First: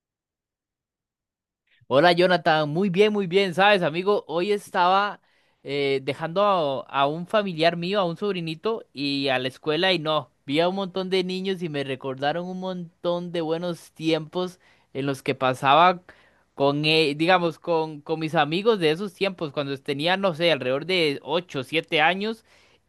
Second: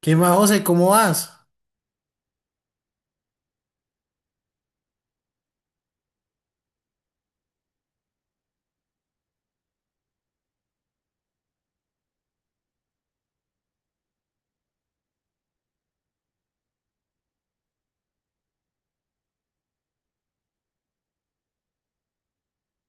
¿Qué más, José? ¿Cómo vas? Hola Jonathan, muy bien, sabes, amigo, hoy estaba dejando a un familiar mío, a un sobrinito, y a la escuela y no, vi a un montón de niños y me recordaron un montón de buenos tiempos en los que pasaba con mis amigos de esos tiempos, cuando tenía, no sé, alrededor de 8, 7 años,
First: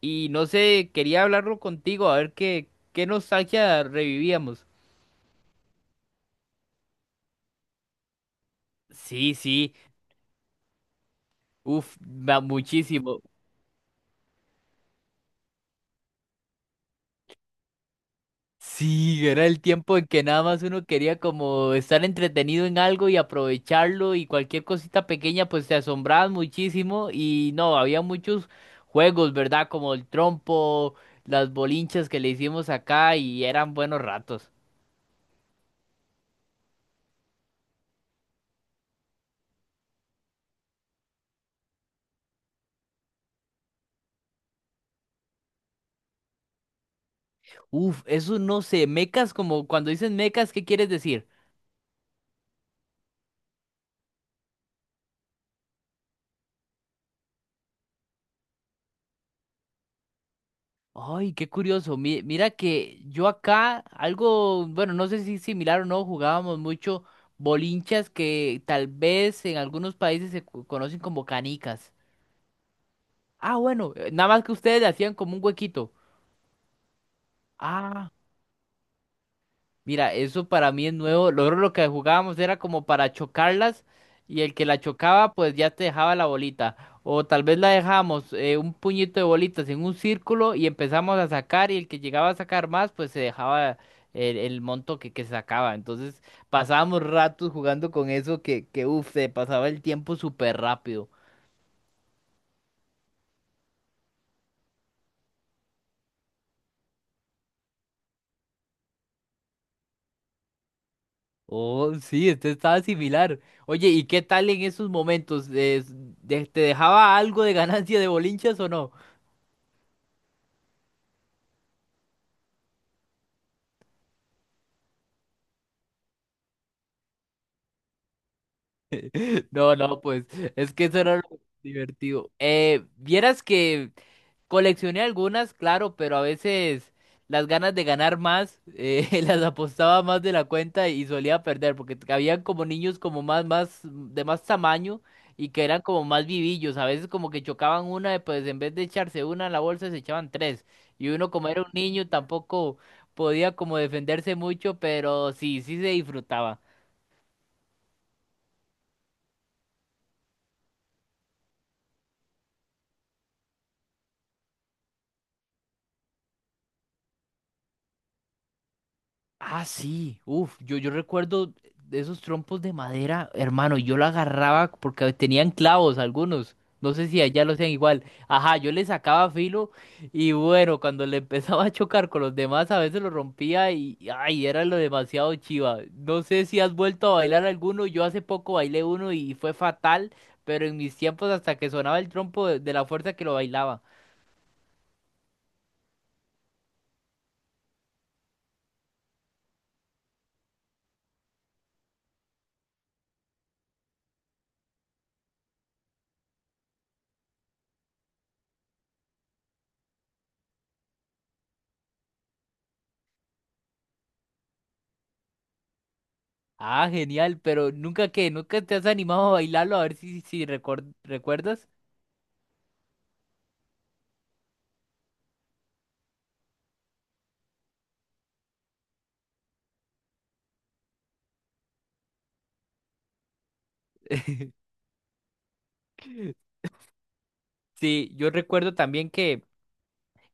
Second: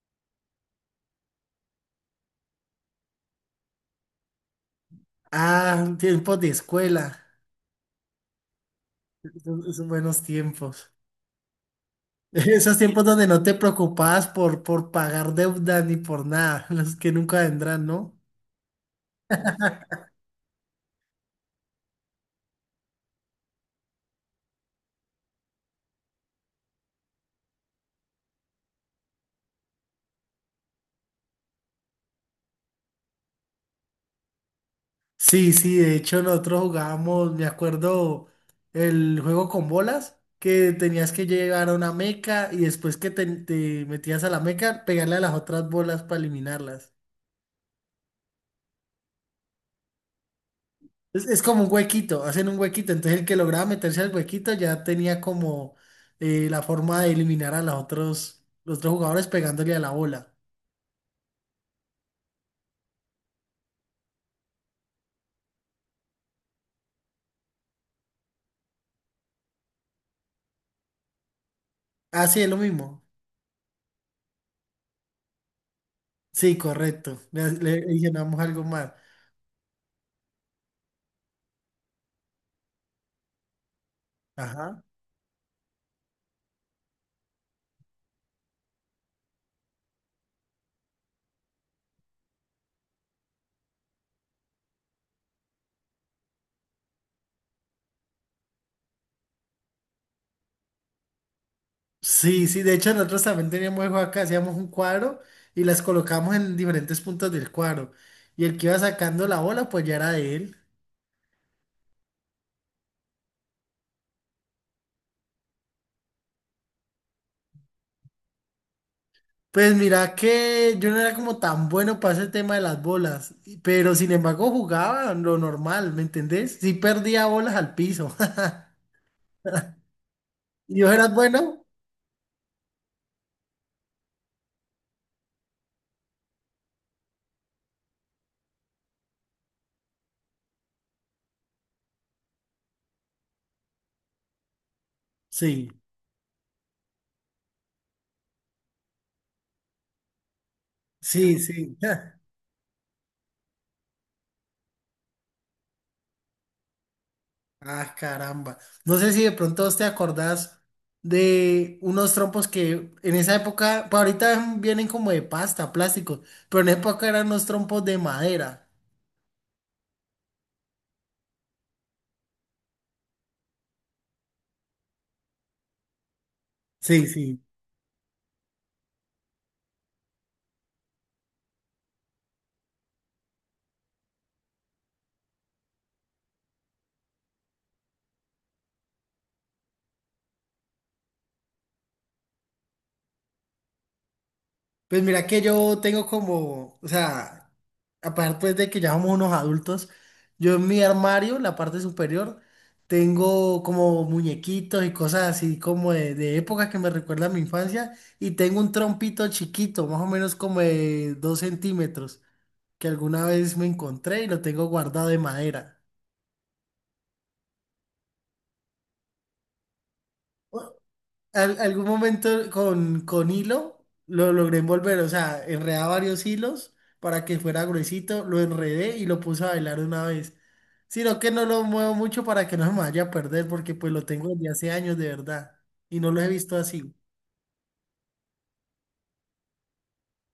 y no sé, quería hablarlo contigo, a ver qué nostalgia revivíamos. Ah, tiempos de escuela, Sí, esos, sí, esos buenos tiempos. uff, Esos tiempos muchísimo. donde no te preocupabas por, pagar deuda ni por nada, los que nunca vendrán, ¿no? Sí, era el tiempo en que nada más uno quería como estar entretenido en algo y aprovecharlo y cualquier cosita pequeña pues te asombrabas muchísimo y no, había muchos juegos, ¿verdad? Como el trompo, las bolinchas que le hicimos acá y eran buenos ratos. Sí, sí, de hecho nosotros jugábamos, me acuerdo, el juego con bolas, que tenías que llegar a una meca y después que te metías a la meca, pegarle a las otras bolas para eliminarlas. Uf, eso no sé, mecas como cuando dicen mecas, ¿qué quieres Es, decir? es como un huequito, hacen un huequito. Entonces el que lograba meterse al huequito ya tenía como la forma de eliminar a los otros jugadores pegándole a la bola. Ay, qué curioso. Mira que yo acá algo, bueno, no sé si similar o no, jugábamos mucho bolinchas que tal vez en algunos países conocen como canicas. Ah, sí, es lo mismo. Ah, bueno, nada más que ustedes le hacían como un huequito. Sí, correcto. Le Ah. adicionamos algo más. Mira, eso para mí es nuevo. Luego lo que jugábamos era como para chocarlas y el que la Ajá. chocaba pues ya te dejaba la bolita. O tal vez la dejamos un puñito de bolitas en un círculo y empezamos a sacar y el que llegaba a sacar más pues se dejaba el monto que sacaba. Entonces pasábamos ratos jugando con eso que uff, se pasaba el tiempo súper rápido. Sí, sí, de hecho nosotros también teníamos el juego acá, hacíamos un cuadro y las colocamos en diferentes puntos del cuadro. Y el que iba sacando la bola, pues ya era de él. Oh, sí, este estaba similar. Oye, ¿y qué tal en esos momentos? Te dejaba algo de ganancia de bolinchas o no? Pues mira que yo no era como tan bueno para ese tema de las bolas, pero sin embargo jugaba lo normal, ¿me entendés? Sí perdía bolas al piso. No, no, pues es ¿Y que vos eso eras era lo bueno? divertido. Vieras que coleccioné algunas, claro, pero a veces las ganas de ganar más, las apostaba más de la cuenta y solía perder, porque habían como niños como más, de más tamaño y que Sí, eran como más vivillos. A veces como que chocaban una, y pues en vez de echarse una en la bolsa, se echaban tres. Y uno sí, como era un sí. niño tampoco podía como defenderse mucho, pero sí, sí se disfrutaba. Ah, caramba. No sé si de pronto vos te acordás de unos trompos que en esa época, pues ahorita vienen como de pasta, plásticos, pero en esa época eran unos trompos de madera. Ah, sí, uf, yo recuerdo de esos trompos de madera, hermano, y yo lo agarraba porque tenían clavos algunos, no Sí, sé si sí. allá lo hacían igual, ajá, yo le sacaba filo y bueno, cuando le empezaba a chocar con los demás a veces lo rompía ay, era lo demasiado chiva, no sé si has vuelto a bailar alguno, yo hace poco bailé uno y fue fatal, pero en mis tiempos hasta que sonaba el trompo de la fuerza que lo bailaba. Pues mira que yo tengo como, o sea, aparte pues de que ya somos unos adultos, yo en mi armario, la parte superior, tengo como muñequitos y cosas así como de época que me recuerda a mi infancia y tengo un trompito chiquito, más o menos como de 2 cm, que alguna vez me encontré y lo tengo guardado de madera. Ah, genial, pero nunca te has animado a bailarlo, a ver si recuerdas. Algún momento con, hilo lo logré envolver, o sea, enredaba varios hilos para que fuera gruesito, lo enredé y lo puse a bailar una vez. Sino que no lo muevo mucho para que no se me vaya a perder, porque pues lo tengo desde hace años de verdad y no lo he visto así. Sí, yo recuerdo también que,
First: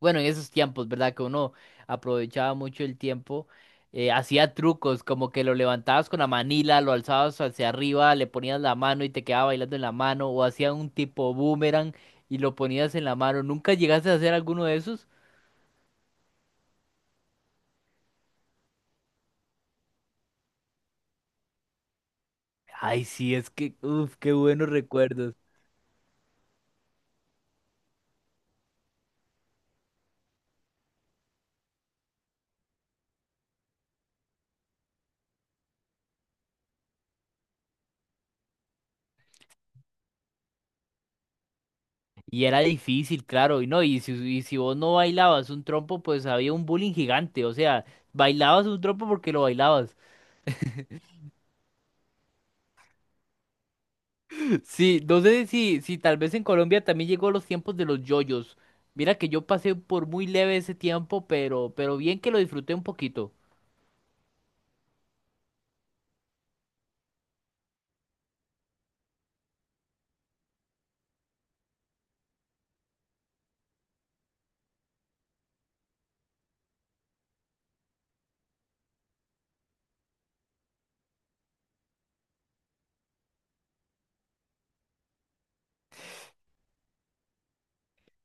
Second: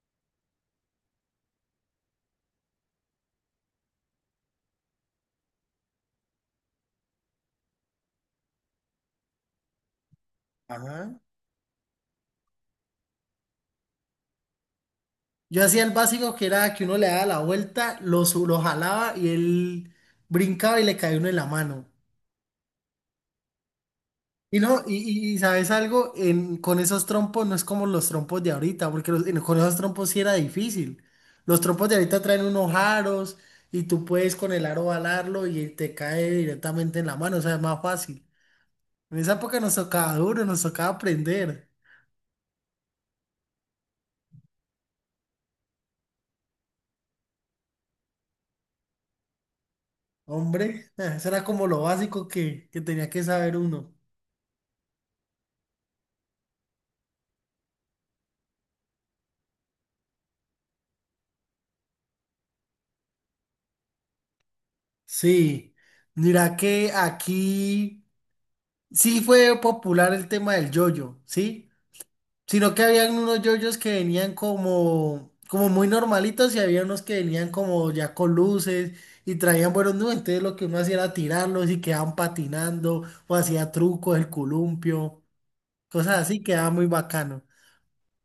bueno, en esos tiempos, ¿verdad? Que uno aprovechaba mucho el tiempo, hacía trucos, como que lo levantabas con la manila, lo alzabas hacia arriba, le ponías la mano y te quedaba bailando en la mano, o hacía un Ajá. tipo boomerang y lo ponías en la mano. ¿Nunca llegaste a hacer alguno de esos? Yo hacía el básico que era que uno le daba la vuelta, lo jalaba y él brincaba y le caía uno en la mano. Ay, sí, es que, uff, qué Y buenos no, recuerdos. Sabes algo, con esos trompos no es como los trompos de ahorita, porque con esos trompos sí era difícil. Los trompos de ahorita traen unos aros y tú puedes con el aro balarlo y te cae directamente en la mano, o sea, es más fácil. En esa época nos tocaba duro, nos tocaba aprender. Y era difícil, claro, y no, y si vos no bailabas un trompo, pues había un bullying gigante, o sea, bailabas un trompo porque lo bailabas. Hombre, eso era como lo básico que tenía que saber uno. Sí, no sé si tal vez en Colombia también llegó los tiempos de los yoyos. Mira que yo pasé por muy leve ese tiempo, pero bien que lo disfruté un poquito. Sí, mira que aquí sí fue popular el tema del yoyo, ¿sí? Sino que habían unos yoyos que venían como, muy normalitos y había unos que venían como ya con luces y traían buenos nubes. Entonces lo que uno hacía era tirarlos y quedaban patinando o hacía trucos, el columpio, cosas así, quedaba muy bacano.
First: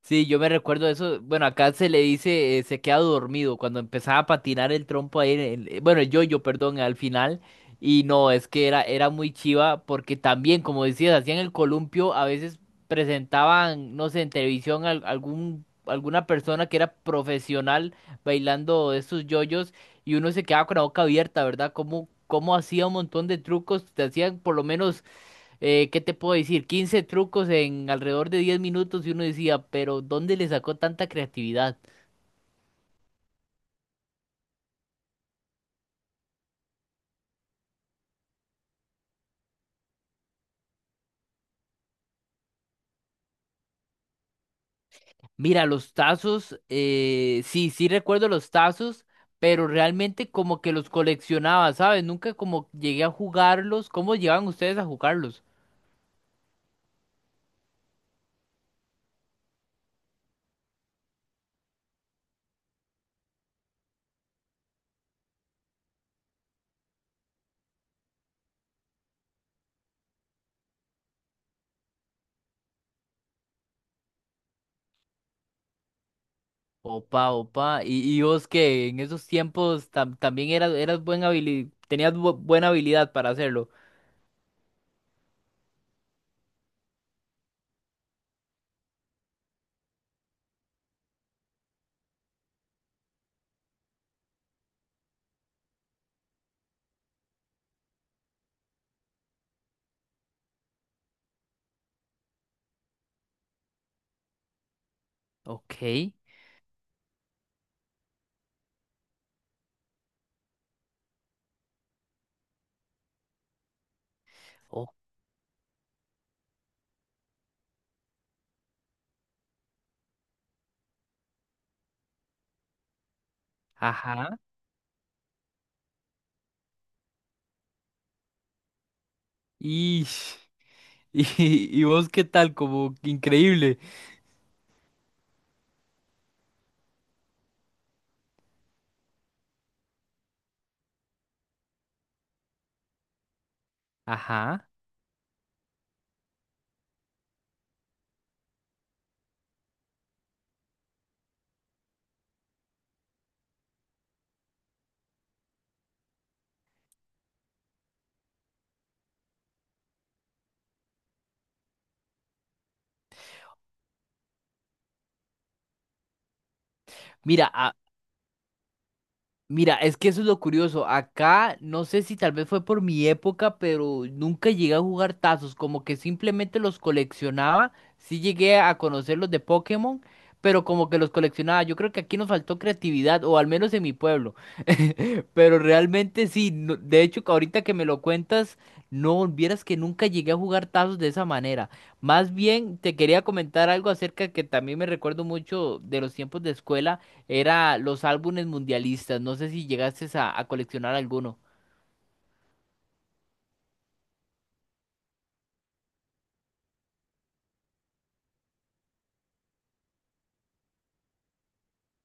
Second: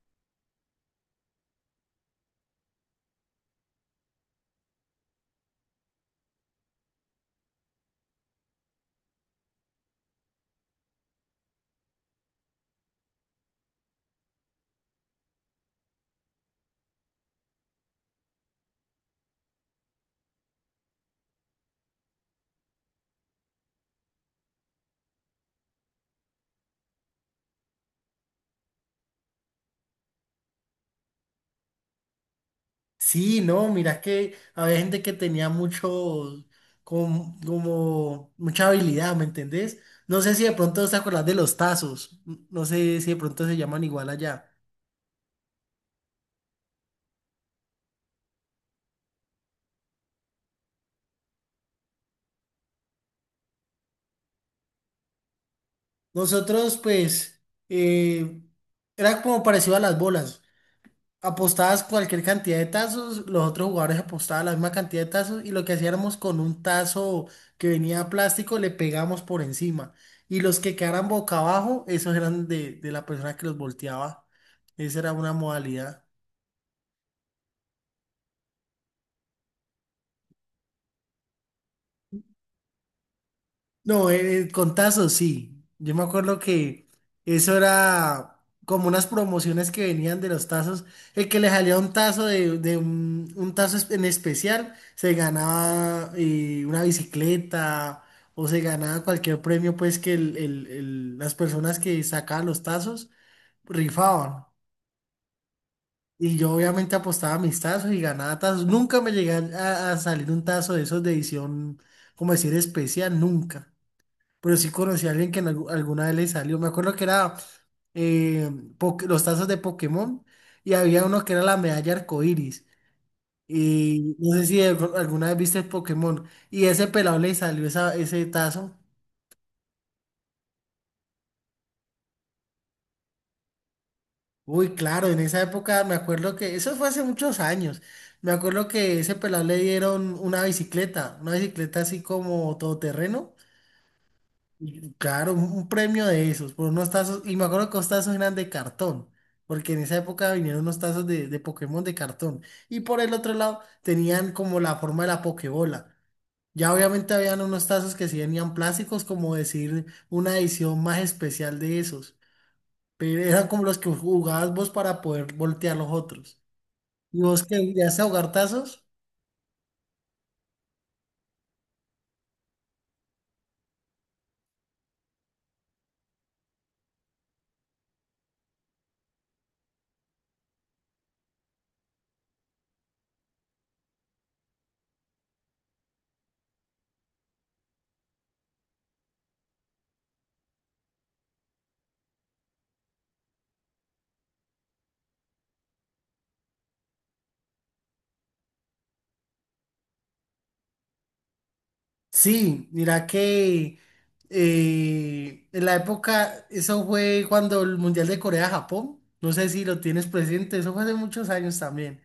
Sí, yo me recuerdo eso. Bueno, acá se le dice, se queda dormido cuando empezaba a patinar el trompo ahí, bueno, el yoyo, perdón, al final. Y no, es que era muy chiva porque también, como decías, hacían el columpio, a veces presentaban, no sé, en televisión algún, alguna persona que era profesional bailando estos yoyos y uno se quedaba con la boca abierta, ¿verdad? Como, como hacía un montón de trucos, te hacían por lo menos ¿qué te puedo decir? 15 trucos en alrededor de 10 minutos y uno decía, pero ¿dónde le sacó tanta creatividad? Sí, no, mira que había gente que tenía mucho, como, mucha habilidad, ¿me entendés? No sé si de pronto te acuerdas de los tazos, no sé si de pronto se llaman igual allá. Mira, los tazos, sí, sí recuerdo los tazos, pero realmente como que los coleccionaba, ¿sabes? Nunca como llegué a jugarlos. ¿Cómo llegaban ustedes a jugarlos? Nosotros, pues, eh, era como parecido a las bolas. Apostabas cualquier cantidad de tazos, los otros jugadores apostaban la misma cantidad de tazos y lo que hacíamos con un tazo que venía plástico, le pegamos por encima. Y los que quedaran boca abajo, esos eran de la persona que los volteaba. Esa era una modalidad. Opa, opa. Y vos que en esos tiempos también eras tenías buena habilidad para hacerlo? No, contazo, sí. Yo me acuerdo que eso era como unas promociones que venían de los tazos. El que le salía un tazo de un tazo en especial, se ganaba una bicicleta o se ganaba cualquier premio, pues que las personas que sacaban los tazos rifaban. Ok. Y yo obviamente apostaba mis tazos y ganaba tazos. Nunca me llegué a salir un tazo de esos de edición, como decir, especial, nunca pero sí Oh, conocí a alguien que en alguna vez le salió. Me acuerdo que era eh, los tazos de Pokémon y había uno que era la medalla arcoíris. Y ajá. no sé si alguna vez viste Pokémon y ese pelado le salió ese tazo. Ish. Y, y vos qué tal, como increíble. Uy, claro, en esa época me acuerdo que eso fue hace muchos años. Me acuerdo que ese pelado le dieron una bicicleta así como todoterreno. Ajá. Claro, un premio de esos, por unos tazos, y me acuerdo que los tazos eran de cartón, porque en esa época vinieron unos tazos de Pokémon de cartón, y por el otro lado tenían como la forma de la Pokébola. Ya obviamente habían unos tazos que sí venían plásticos, como decir una edición más especial de esos, pero eran como los que jugabas vos para poder voltear los otros. ¿Y vos Mira, que a, llegaste a jugar tazos? Mira, es que eso es lo curioso. Acá, no sé si tal vez fue por mi época, pero nunca llegué a jugar tazos. Como que simplemente los coleccionaba. Sí llegué a conocer los de Pokémon, pero como que los coleccionaba. Yo creo que aquí nos faltó creatividad, o al menos en mi pueblo. Pero realmente sí. De hecho, que ahorita que me lo cuentas, no vieras que nunca llegué a jugar tazos de esa manera. Más bien, te quería comentar algo acerca que también me recuerdo mucho de los tiempos de escuela. Era los álbumes mundialistas. No sé si llegaste a coleccionar alguno. Sí, mira que en la época, eso fue cuando el Mundial de Corea-Japón, no sé si lo tienes presente, eso fue hace muchos años también.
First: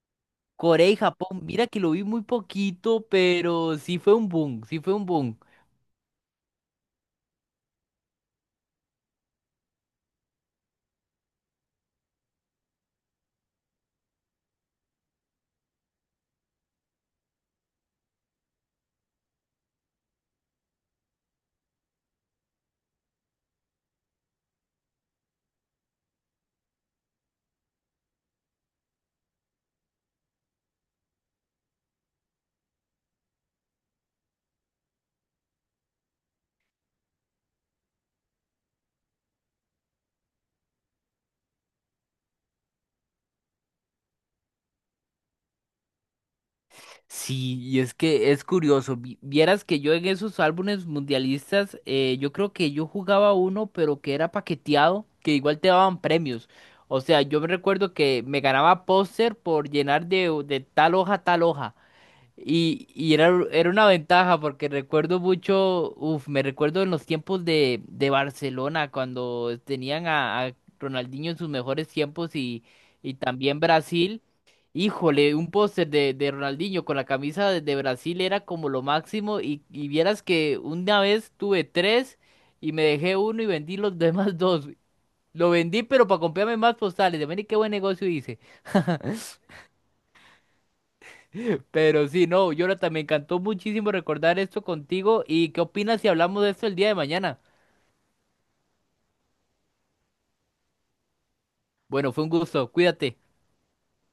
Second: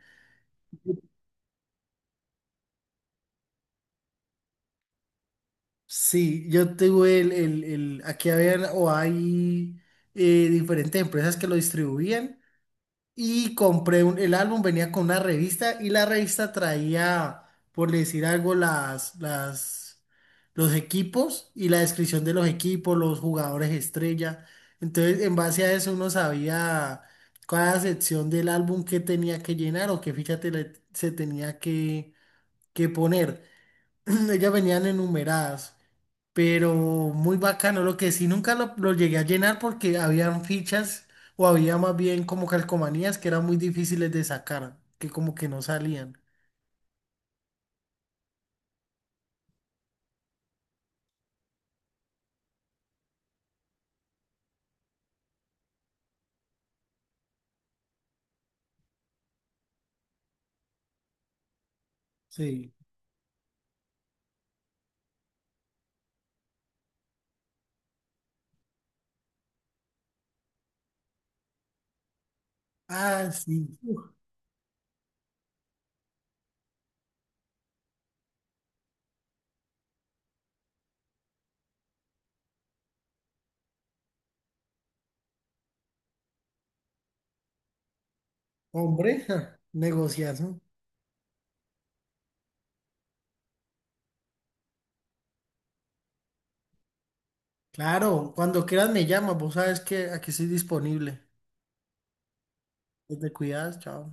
Corea y Japón, mira que lo vi muy poquito, pero sí fue un boom, sí fue un boom. Sí, yo tuve aquí habían o hay diferentes empresas que lo distribuían. Y compré el álbum, venía con una revista y la revista traía, por decir algo, las, los equipos y la descripción de los equipos, los jugadores estrella. Entonces, en base a eso uno sabía cada sección del álbum que tenía que llenar o qué ficha se tenía que poner. Ellas venían enumeradas, pero muy bacano. Lo que sí nunca lo llegué a llenar porque habían fichas o había más bien como calcomanías que eran muy difíciles de sacar, que como que no salían. Sí, y es que es curioso. Vieras que yo en esos álbumes mundialistas, yo creo que yo jugaba uno, pero que era paqueteado, que igual te daban premios. O sea, yo me recuerdo que me ganaba póster por llenar de tal hoja a tal hoja. Sí. Y era una ventaja porque recuerdo mucho, uf, me recuerdo en los tiempos de Barcelona cuando tenían a Ronaldinho en sus mejores tiempos y Ah, también sí. Uf, Brasil. Híjole, un póster de Ronaldinho con la camisa de Brasil era como lo máximo y vieras que una vez tuve tres y me dejé uno y vendí los demás dos. Lo vendí pero para comprarme más postales. De ver qué buen negocio hice. hombre, negociazo. Pero sí, no, Jonathan, me encantó muchísimo recordar esto contigo. ¿Y qué opinas si hablamos de esto el día de mañana? Claro, cuando quieras me llamas, vos sabes que aquí estoy disponible. Bueno, fue un gusto, cuídate. Te cuidas, chao.